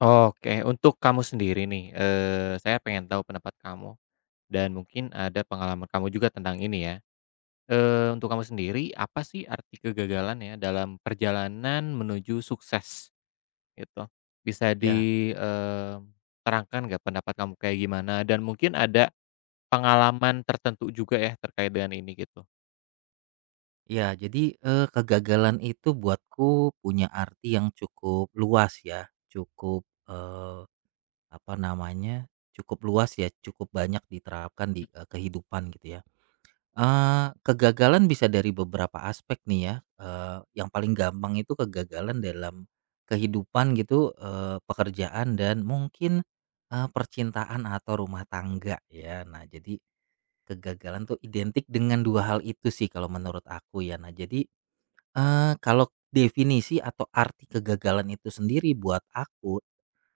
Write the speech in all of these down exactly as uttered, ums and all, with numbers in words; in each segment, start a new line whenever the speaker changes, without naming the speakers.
Oke, untuk kamu sendiri nih, eee, saya pengen tahu pendapat kamu dan mungkin ada pengalaman kamu juga tentang ini ya. Eee, untuk kamu sendiri, apa sih arti kegagalan ya dalam perjalanan menuju sukses, gitu? Bisa
Ya
diterangkan nggak pendapat kamu kayak gimana dan mungkin ada pengalaman tertentu juga ya terkait dengan ini gitu?
ya, jadi, eee, kegagalan itu buatku punya arti yang cukup luas ya, cukup, eee, apa namanya, cukup luas ya, cukup banyak diterapkan di, eee, kehidupan gitu ya. Eee, kegagalan bisa dari beberapa aspek nih ya, eee, yang paling gampang itu kegagalan dalam kehidupan gitu, eee, pekerjaan dan mungkin, eee, percintaan atau rumah tangga ya. Nah, jadi kegagalan tuh identik dengan dua hal itu sih kalau menurut aku ya. Nah, jadi Eee, kalau definisi atau arti kegagalan itu sendiri buat aku,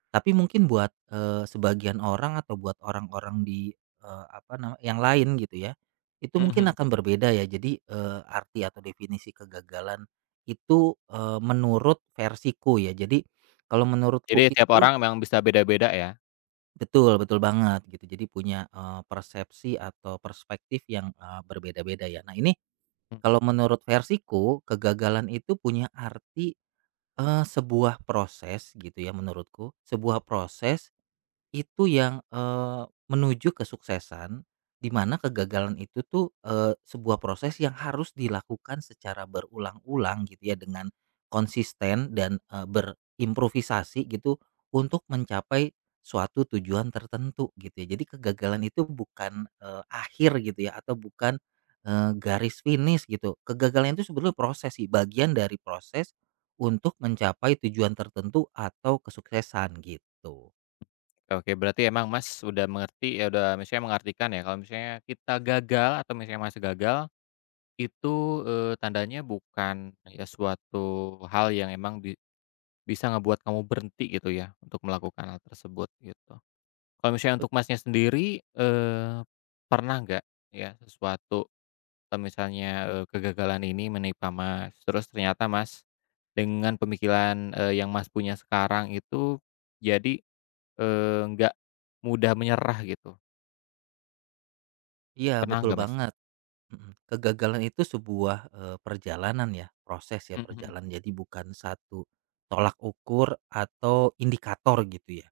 tapi mungkin buat, eee, sebagian orang atau buat orang-orang di, eee, apa nama yang lain gitu ya, itu mungkin
Mhm.
akan berbeda ya. Jadi, eee, arti atau definisi kegagalan itu, eee, menurut versiku ya. Jadi kalau menurutku
Jadi tiap
itu
orang memang bisa beda-beda ya?
betul, betul banget gitu. Jadi punya, eee, persepsi atau perspektif yang, eee, berbeda-beda ya. Nah ini
Mhm.
kalau menurut versiku, kegagalan itu punya arti Eee, sebuah proses gitu ya menurutku, sebuah proses, itu yang, eee, menuju kesuksesan, di mana kegagalan itu tuh, eee, sebuah proses yang harus dilakukan secara berulang-ulang gitu ya, dengan konsisten dan, eee, berimprovisasi gitu untuk mencapai suatu tujuan tertentu gitu ya. Jadi kegagalan itu bukan, eee, akhir gitu ya, atau bukan, eee, garis finish gitu. Kegagalan itu sebetulnya proses sih, bagian dari proses untuk mencapai tujuan tertentu atau kesuksesan gitu.
Oke, oke. Berarti emang Mas udah mengerti ya, udah misalnya mengartikan ya, kalau misalnya kita gagal atau misalnya Mas gagal, itu, eee, tandanya bukan ya suatu hal yang emang bi bisa ngebuat kamu berhenti gitu ya untuk melakukan hal tersebut gitu. Kalau misalnya untuk Masnya sendiri, eee, pernah nggak ya sesuatu atau misalnya, eee, kegagalan ini menimpa Mas, terus ternyata Mas dengan pemikiran, eee, yang Mas punya sekarang itu jadi Eee, nggak mudah menyerah gitu.
Iya,
Pernah
betul
nggak, Mas?
banget, mhm. Kegagalan itu sebuah, eee, perjalanan ya, proses ya,
Mhm mhm.
perjalanan. Jadi bukan satu tolak ukur atau indikator gitu ya.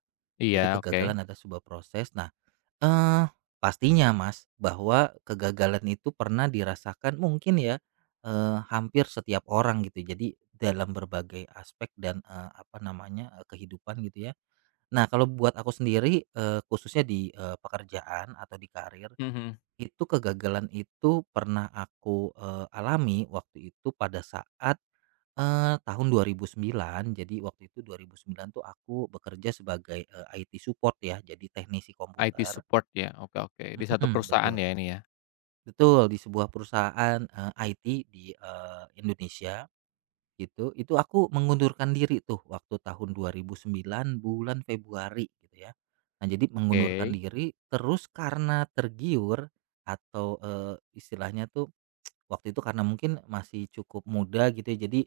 Jadi
Iya, oke.
kegagalan adalah sebuah proses. Nah, eee, pastinya Mas, bahwa kegagalan itu pernah dirasakan mungkin ya, eee, hampir setiap orang gitu. Jadi dalam berbagai aspek dan, eee, apa namanya, eee, kehidupan gitu ya. Nah, kalau buat aku sendiri, eee, khususnya di, eee, pekerjaan atau di karir
Mhm.
itu kegagalan itu pernah aku, eee, alami waktu itu pada saat, eee, tahun dua ribu sembilan. Jadi waktu itu dua ribu sembilan tuh aku bekerja sebagai, eee, I T support ya, jadi teknisi
I T
komputer
support ya? Oke oke. Di satu
mhm,
perusahaan
betul
ya ini ya?
betul, di sebuah perusahaan, eee, I T di, eee, Indonesia gitu. Itu aku mengundurkan diri tuh waktu tahun dua ribu sembilan bulan Februari gitu ya. Nah jadi
Oke.
mengundurkan diri terus karena tergiur atau, eee, istilahnya tuh. Waktu itu karena mungkin masih cukup muda gitu ya, jadi,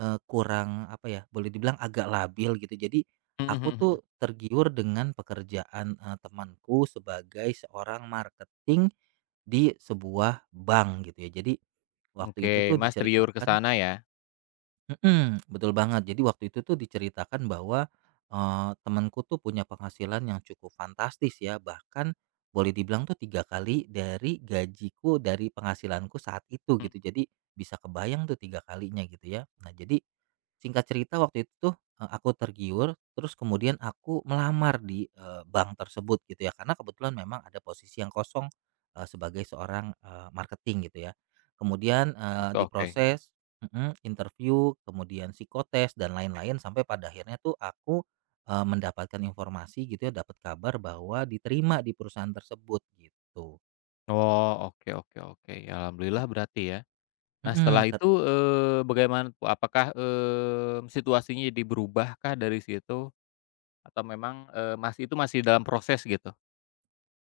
eee, kurang apa ya, boleh dibilang agak labil gitu. Jadi
Mhm
aku
mhm
tuh
mhm.
tergiur dengan pekerjaan, eee, temanku sebagai seorang marketing di sebuah bank gitu ya. Jadi waktu
Oke,
itu tuh
Mas tergiur ke
diceritakan.
sana ya?
Mhm, betul banget. Jadi waktu itu tuh diceritakan bahwa, eee, temanku tuh punya penghasilan yang cukup fantastis ya, bahkan boleh dibilang tuh tiga kali dari gajiku, dari penghasilanku saat itu
Mhm.
gitu. Jadi bisa kebayang tuh tiga kalinya gitu ya. Nah jadi, singkat cerita waktu itu tuh, eee, aku tergiur, terus kemudian aku melamar di, eee, bank tersebut gitu ya, karena kebetulan memang ada posisi yang kosong, eee, sebagai seorang, eee, marketing gitu ya. Kemudian, eee,
Oke oke.
diproses. Mhm, interview, kemudian psikotes dan lain-lain sampai pada akhirnya tuh aku, eee, mendapatkan informasi gitu ya, dapat kabar bahwa diterima di perusahaan tersebut gitu.
Oh, oke oke oke. Ya alhamdulillah berarti ya. Nah
Mhm,
setelah
tet
itu, eee, bagaimana tuh? Apakah, mmm, situasinya jadi berubah kah dari situ? Atau memang, eee, Mas itu masih dalam proses gitu?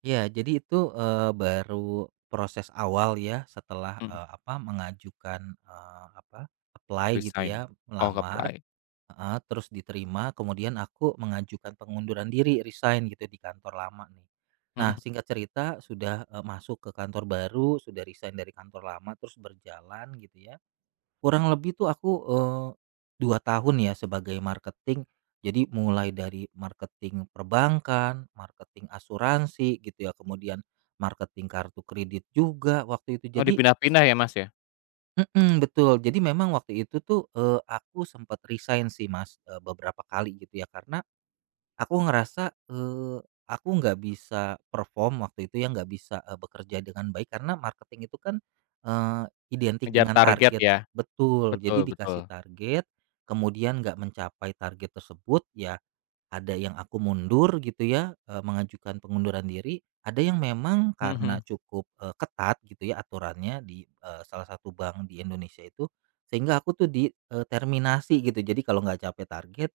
ya jadi itu, eee, baru proses awal ya setelah,
Mhm.
eee, apa mengajukan, eee, apa apply gitu ya,
Resign? Oh,
melamar.
apply.
Heeh, terus diterima, kemudian aku mengajukan pengunduran diri, resign gitu di kantor lama nih. Nah,
Mhm.
singkat cerita sudah, eee, masuk ke kantor baru, sudah resign dari kantor lama, terus berjalan gitu ya. Kurang lebih tuh aku, eee, dua tahun ya sebagai marketing. Jadi mulai dari marketing perbankan, marketing asuransi gitu ya, kemudian marketing kartu kredit juga waktu itu.
Oh,
Jadi
dipindah-pindah ya, Mas, ya?
mhm, betul. Jadi memang waktu itu tuh, eee, aku sempat resign sih Mas, eee, beberapa kali gitu ya karena aku ngerasa, eee, aku nggak bisa perform waktu itu ya, nggak bisa, eee, bekerja dengan baik karena marketing itu kan, eee, identik
Ngejar
dengan
target
target
ya,
betul.
betul
Jadi
betul.
dikasih target, kemudian nggak mencapai target tersebut ya ada yang aku mundur gitu ya, eee, mengajukan pengunduran diri, ada yang memang karena
Mhm
cukup, eee, ketat gitu ya aturannya di, eee, salah satu bank di Indonesia itu, sehingga aku tuh di, gitu. Jadi kalau nggak capai target,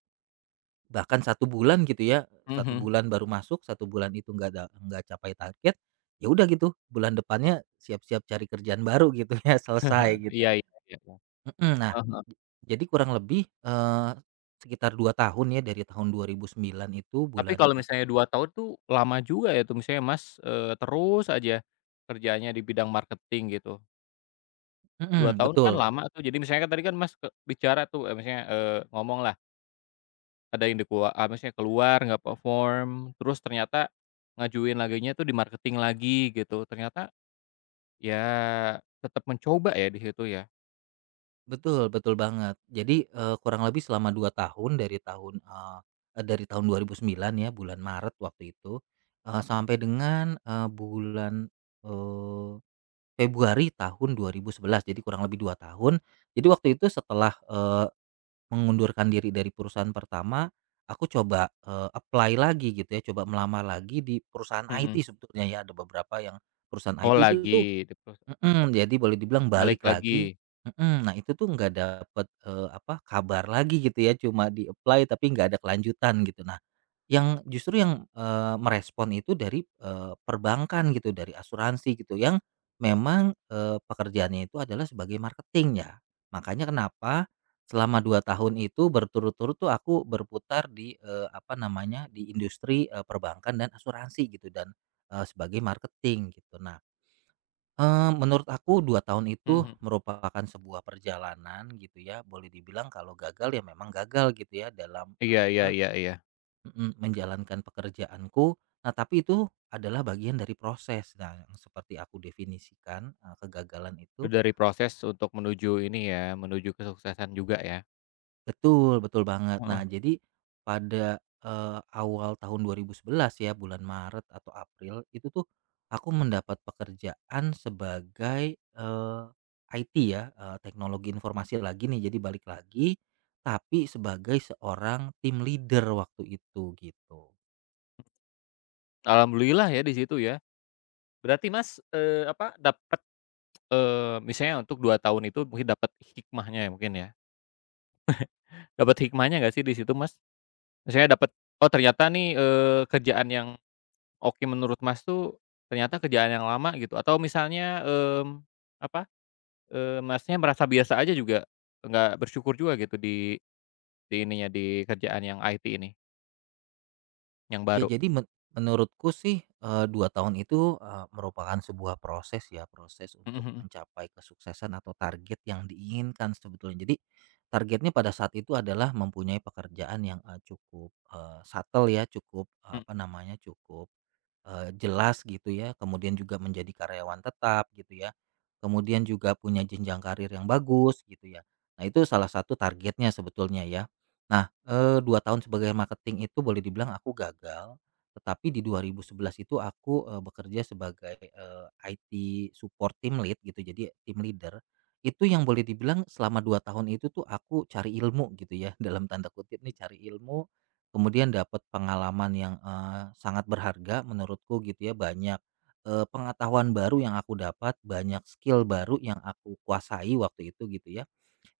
bahkan satu bulan gitu ya, satu
mhm.
bulan baru masuk, satu bulan itu nggak ada nggak capai target, ya udah gitu, bulan
Mhm,
depannya siap-siap cari kerjaan baru gitu ya, selesai gitu.
iya iya iya iya.
Mhm, nah,
Heeh heeh.
jadi kurang lebih, eee, sekitar dua tahun ya, dari tahun dua ribu sembilan itu
Tapi
bulan,
kalau misalnya dua tahun tuh lama juga ya tuh misalnya Mas, eee, terus aja kerjanya di bidang marketing gitu. Dua
mhm,
tahun kan
betul.
lama tuh, jadi misalnya kan tadi kan Mas, ke bicara tuh, eee, misalnya, eee, ngomonglah ada yang dikua eee, maksudnya keluar nggak perform, terus ternyata ngajuin laginya tuh di marketing lagi gitu, ternyata ya tetap mencoba ya di situ ya?
Betul betul banget. Jadi, eee, kurang lebih selama dua tahun dari tahun, eee eee, dari tahun dua ribu sembilan ya, bulan Maret waktu itu, eee, sampai dengan, eee, bulan, eee, Februari tahun dua ribu sebelas, jadi kurang lebih dua tahun. Jadi waktu itu setelah, eee, mengundurkan diri dari perusahaan pertama, aku coba, eee, apply lagi gitu ya, coba melamar lagi di perusahaan I T
Mhm.
sebetulnya ya, ada beberapa yang perusahaan
Oh
I T itu tuh.
lagi, di pros
Mhm, jadi boleh dibilang balik
balik
lagi
lagi.
mhm, nah itu tuh nggak dapet, eee, apa, kabar lagi gitu ya, cuma di-apply tapi nggak ada kelanjutan gitu. Nah, yang justru yang, eee, merespon itu dari, eee, perbankan gitu, dari asuransi gitu, yang memang, eee, pekerjaannya itu adalah sebagai marketing ya. Makanya kenapa selama dua tahun itu berturut-turut tuh aku berputar di, eee, apa namanya, di industri, eee, perbankan dan asuransi gitu dan, eee, sebagai marketing gitu. Nah Eee, menurut aku dua tahun itu
Mhm.
merupakan sebuah perjalanan gitu ya, boleh dibilang kalau gagal ya memang gagal gitu ya dalam,
Iya
eee,
iya
apa
iya iya.
mhm, menjalankan pekerjaanku. Nah tapi itu adalah bagian dari proses. Nah yang seperti aku definisikan, eee, kegagalan
Itu
itu
dari proses untuk menuju ini ya, menuju kesuksesan juga ya.
betul betul banget. Nah
Heeh.
jadi pada, eee, awal tahun dua ribu sebelas ya bulan Maret atau April itu tuh aku mendapat pekerjaan sebagai, eee, I T ya, eee, teknologi informasi lagi nih jadi balik lagi, tapi sebagai seorang tim leader waktu itu gitu.
Alhamdulillah ya di situ ya. Berarti Mas, eee, apa, dapat eee, misalnya untuk dua tahun itu mungkin dapat hikmahnya ya mungkin ya. Dapat hikmahnya nggak sih di situ, Mas? Misalnya dapat oh ternyata nih, eee, kerjaan yang oke menurut Mas tuh, ternyata kerjaan yang lama gitu atau misalnya, mmm, apa, eee, Masnya merasa biasa aja juga, nggak bersyukur juga gitu di di ininya, di kerjaan yang I T ini, yang
Ya
baru?
jadi men menurutku sih, eee, dua tahun itu, eee, merupakan sebuah proses ya, proses
Mhm
untuk
mhm.
mencapai kesuksesan atau target yang diinginkan sebetulnya. Jadi targetnya pada saat itu adalah mempunyai pekerjaan yang, eee, cukup, eee, settle ya, cukup, eee, apa
Mhm,
namanya, cukup Eee, jelas gitu ya, kemudian juga menjadi karyawan tetap gitu ya, kemudian juga punya jenjang karir yang bagus gitu ya. Nah itu salah satu targetnya sebetulnya ya. Nah, eee, dua tahun sebagai marketing itu boleh dibilang aku gagal, tetapi di dua ribu sebelas itu aku, eee, bekerja sebagai, eee, I T support team lead gitu, jadi team leader. Itu yang boleh dibilang selama dua tahun itu tuh aku cari ilmu gitu ya, dalam tanda kutip nih, cari ilmu. Kemudian dapat pengalaman yang, eee, sangat berharga menurutku gitu ya, banyak, eee, pengetahuan baru yang aku dapat, banyak skill baru yang aku kuasai waktu itu gitu ya.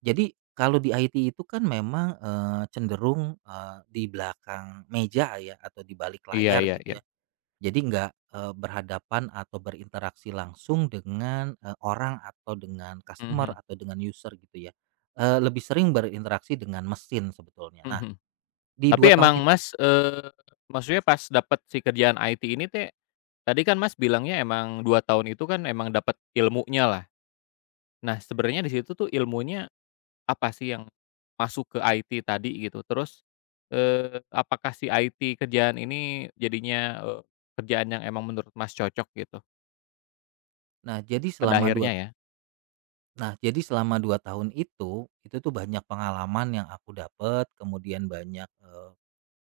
Jadi kalau di I T itu kan memang, eee, cenderung, eee, di belakang meja ya atau di balik
iya
layar
iya iya.
gitu ya. Jadi nggak, eee, berhadapan atau berinteraksi langsung dengan, eee, orang atau dengan customer
Mhm
atau dengan user gitu ya, eee, lebih sering berinteraksi dengan mesin sebetulnya. Nah,
mhm.
di
Tapi
dua tahun
emang Mas, eee, maksudnya pas dapet si kerjaan I T ini teh, tadi kan Mas bilangnya emang dua tahun itu kan emang dapet ilmunya lah. Nah sebenarnya di situ tuh ilmunya apa sih yang masuk ke I T tadi gitu? Terus, eee, apakah si I T kerjaan ini jadinya, eee, kerjaan yang emang menurut Mas cocok gitu
Nah, jadi
pada
selama dua
akhirnya ya?
nah, jadi selama dua tahun itu, itu tuh banyak pengalaman yang aku dapat, kemudian banyak, eee,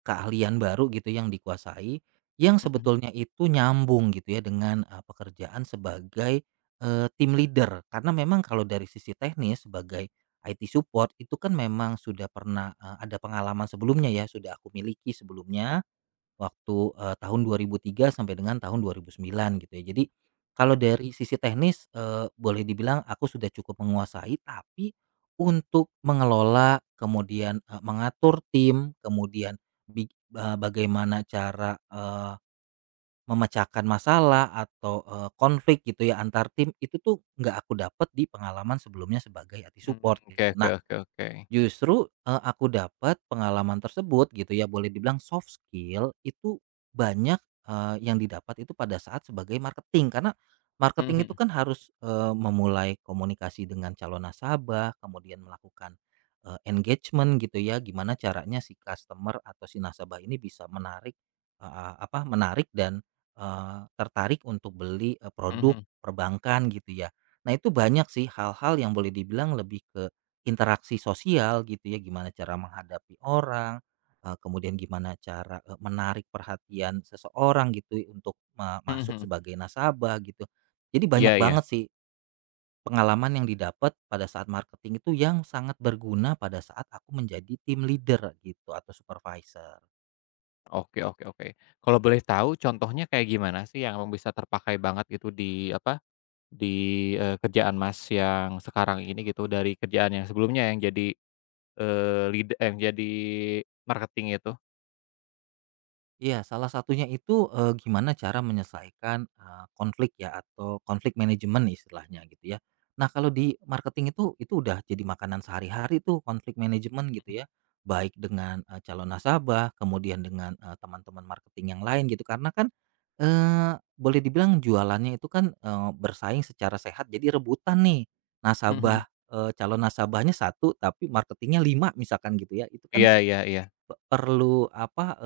keahlian baru gitu yang dikuasai, yang
Mhm mhm.
sebetulnya itu nyambung gitu ya dengan, eee, pekerjaan sebagai, eee, team leader. Karena memang kalau dari sisi teknis sebagai I T support itu kan memang sudah pernah, eee, ada pengalaman sebelumnya ya, sudah aku miliki sebelumnya. Waktu, eee, tahun dua ribu tiga sampai dengan tahun dua ribu sembilan gitu ya. Jadi, kalau dari sisi teknis, eee, boleh dibilang aku sudah cukup menguasai, tapi untuk mengelola, kemudian, eee, mengatur tim, kemudian big eee, bagaimana cara, eee, memecahkan masalah atau, eee, konflik gitu ya antar tim, itu tuh nggak aku dapat di pengalaman sebelumnya sebagai I T
Mmm,
support
oke
gitu.
oke
Nah,
oke oke.
justru, eee, aku dapat pengalaman tersebut gitu ya, boleh dibilang soft skill itu banyak, eee, yang didapat itu pada saat sebagai marketing. Karena
Mhm
marketing itu
mhm.
kan harus, eee, memulai komunikasi dengan calon nasabah, kemudian melakukan, eee, engagement gitu ya, gimana caranya si customer atau si nasabah ini bisa menarik, eee, apa, menarik dan, eee, tertarik untuk beli, eee,
Mhm
produk
mhm.
perbankan gitu ya. Nah, itu banyak sih hal-hal yang boleh dibilang lebih ke interaksi sosial gitu ya, gimana cara menghadapi orang, eee, kemudian gimana cara, eee, menarik perhatian seseorang gitu ya, untuk me
Mhm
masuk
mhm.
sebagai nasabah gitu. Jadi banyak
Iya iya.
banget sih pengalaman yang didapat pada saat marketing itu yang sangat berguna pada saat aku menjadi tim leader gitu atau supervisor.
Oke oke oke. Kalau boleh tahu contohnya kayak gimana sih yang emang bisa terpakai banget gitu di apa, di, eee, kerjaan Mas yang sekarang ini gitu, dari kerjaan yang sebelumnya yang jadi, eee, lead yang jadi marketing itu?
Iya, salah satunya itu, eee, gimana cara menyelesaikan, eee, konflik ya atau konflik manajemen istilahnya gitu ya. Nah, kalau di marketing itu itu udah jadi makanan sehari-hari tuh konflik manajemen gitu ya, baik dengan, eee, calon nasabah, kemudian dengan, eee, teman-teman marketing yang lain gitu. Karena kan, eee, boleh dibilang jualannya itu kan, eee, bersaing secara sehat jadi rebutan nih.
Mhm mhm.
Nasabah, eee, calon nasabahnya satu tapi marketingnya lima misalkan gitu ya, itu kan
Iya iya iya.
pe perlu apa,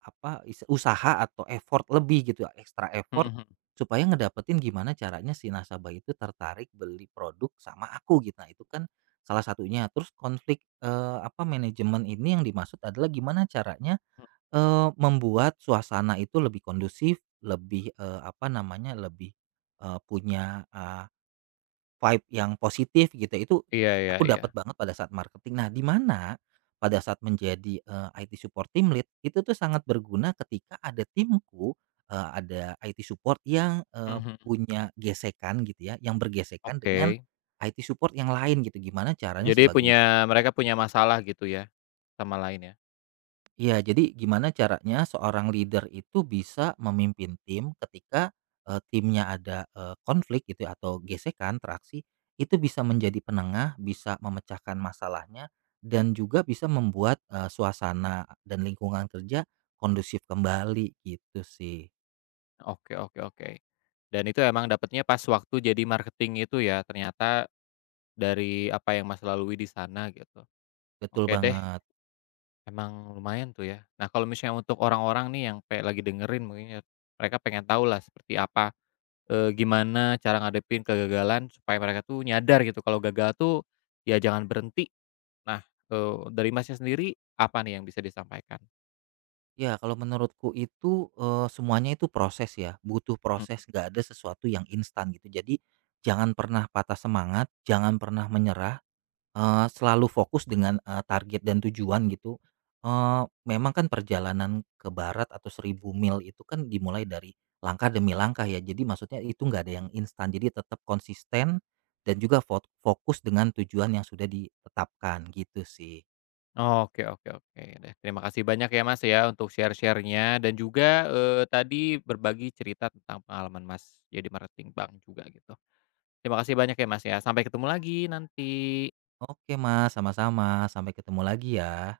apa, is usaha atau effort lebih gitu, ekstra
Mhm
effort
mhm.
supaya ngedapetin gimana caranya si nasabah itu tertarik beli produk sama aku gitu. Nah, itu kan salah satunya. Terus konflik, eee, apa, manajemen ini yang dimaksud adalah gimana caranya,
Mhm.
eee, membuat suasana itu lebih kondusif, lebih, eee, apa namanya, lebih, eee, punya, ah, vibe yang positif gitu ya, itu
Iya iya
aku
iya.
dapat banget pada saat marketing. Nah, di mana pada saat menjadi, eee, I T support team lead itu tuh sangat berguna ketika ada timku, eee, ada I T support yang,
Mhm
eee,
mhm.
punya gesekan gitu ya, yang bergesekan dengan
Oke.
I T support yang lain gitu. Gimana caranya
Jadi
sebagai
punya mereka punya masalah gitu ya, sama lain ya?
Iya, jadi gimana caranya seorang leader itu bisa memimpin tim ketika eh, timnya ada eh, konflik gitu ya, atau gesekan, traksi, itu bisa menjadi penengah, bisa memecahkan masalahnya dan juga bisa membuat eh, suasana dan lingkungan kerja kondusif kembali gitu sih.
Oke oke oke. Dan itu emang dapatnya pas waktu jadi marketing itu ya ternyata, dari apa yang Mas lalui di sana gitu.
Betul
Oke deh,
banget.
emang lumayan tuh ya. Nah, kalau misalnya untuk orang-orang nih yang kayak lagi dengerin mungkin ya, mereka pengen tahu lah seperti apa, eee, gimana cara ngadepin kegagalan supaya mereka tuh nyadar gitu kalau gagal tuh ya jangan berhenti. Nah, eee, dari Masnya sendiri apa nih yang bisa disampaikan?
Ya, kalau menurutku itu eh, semuanya itu proses ya, butuh
Mhm.
proses, gak ada sesuatu yang instan gitu. Jadi jangan pernah patah semangat, jangan pernah menyerah. Eee, selalu fokus dengan, eee, target dan tujuan gitu, eee, memang kan perjalanan ke barat atau seribu mil itu kan dimulai dari langkah demi langkah ya. Jadi maksudnya itu nggak ada yang instan, jadi tetap konsisten dan juga fot fokus dengan tujuan yang sudah ditetapkan gitu sih.
Oke oke oke deh. Terima kasih banyak ya, Mas, ya, untuk share sharenya dan juga, eee, tadi berbagi cerita tentang pengalaman Mas jadi marketing bank juga gitu. Terima kasih banyak ya, Mas, ya. Sampai ketemu lagi nanti.
Oke Mas, sama-sama, sampai ketemu lagi ya.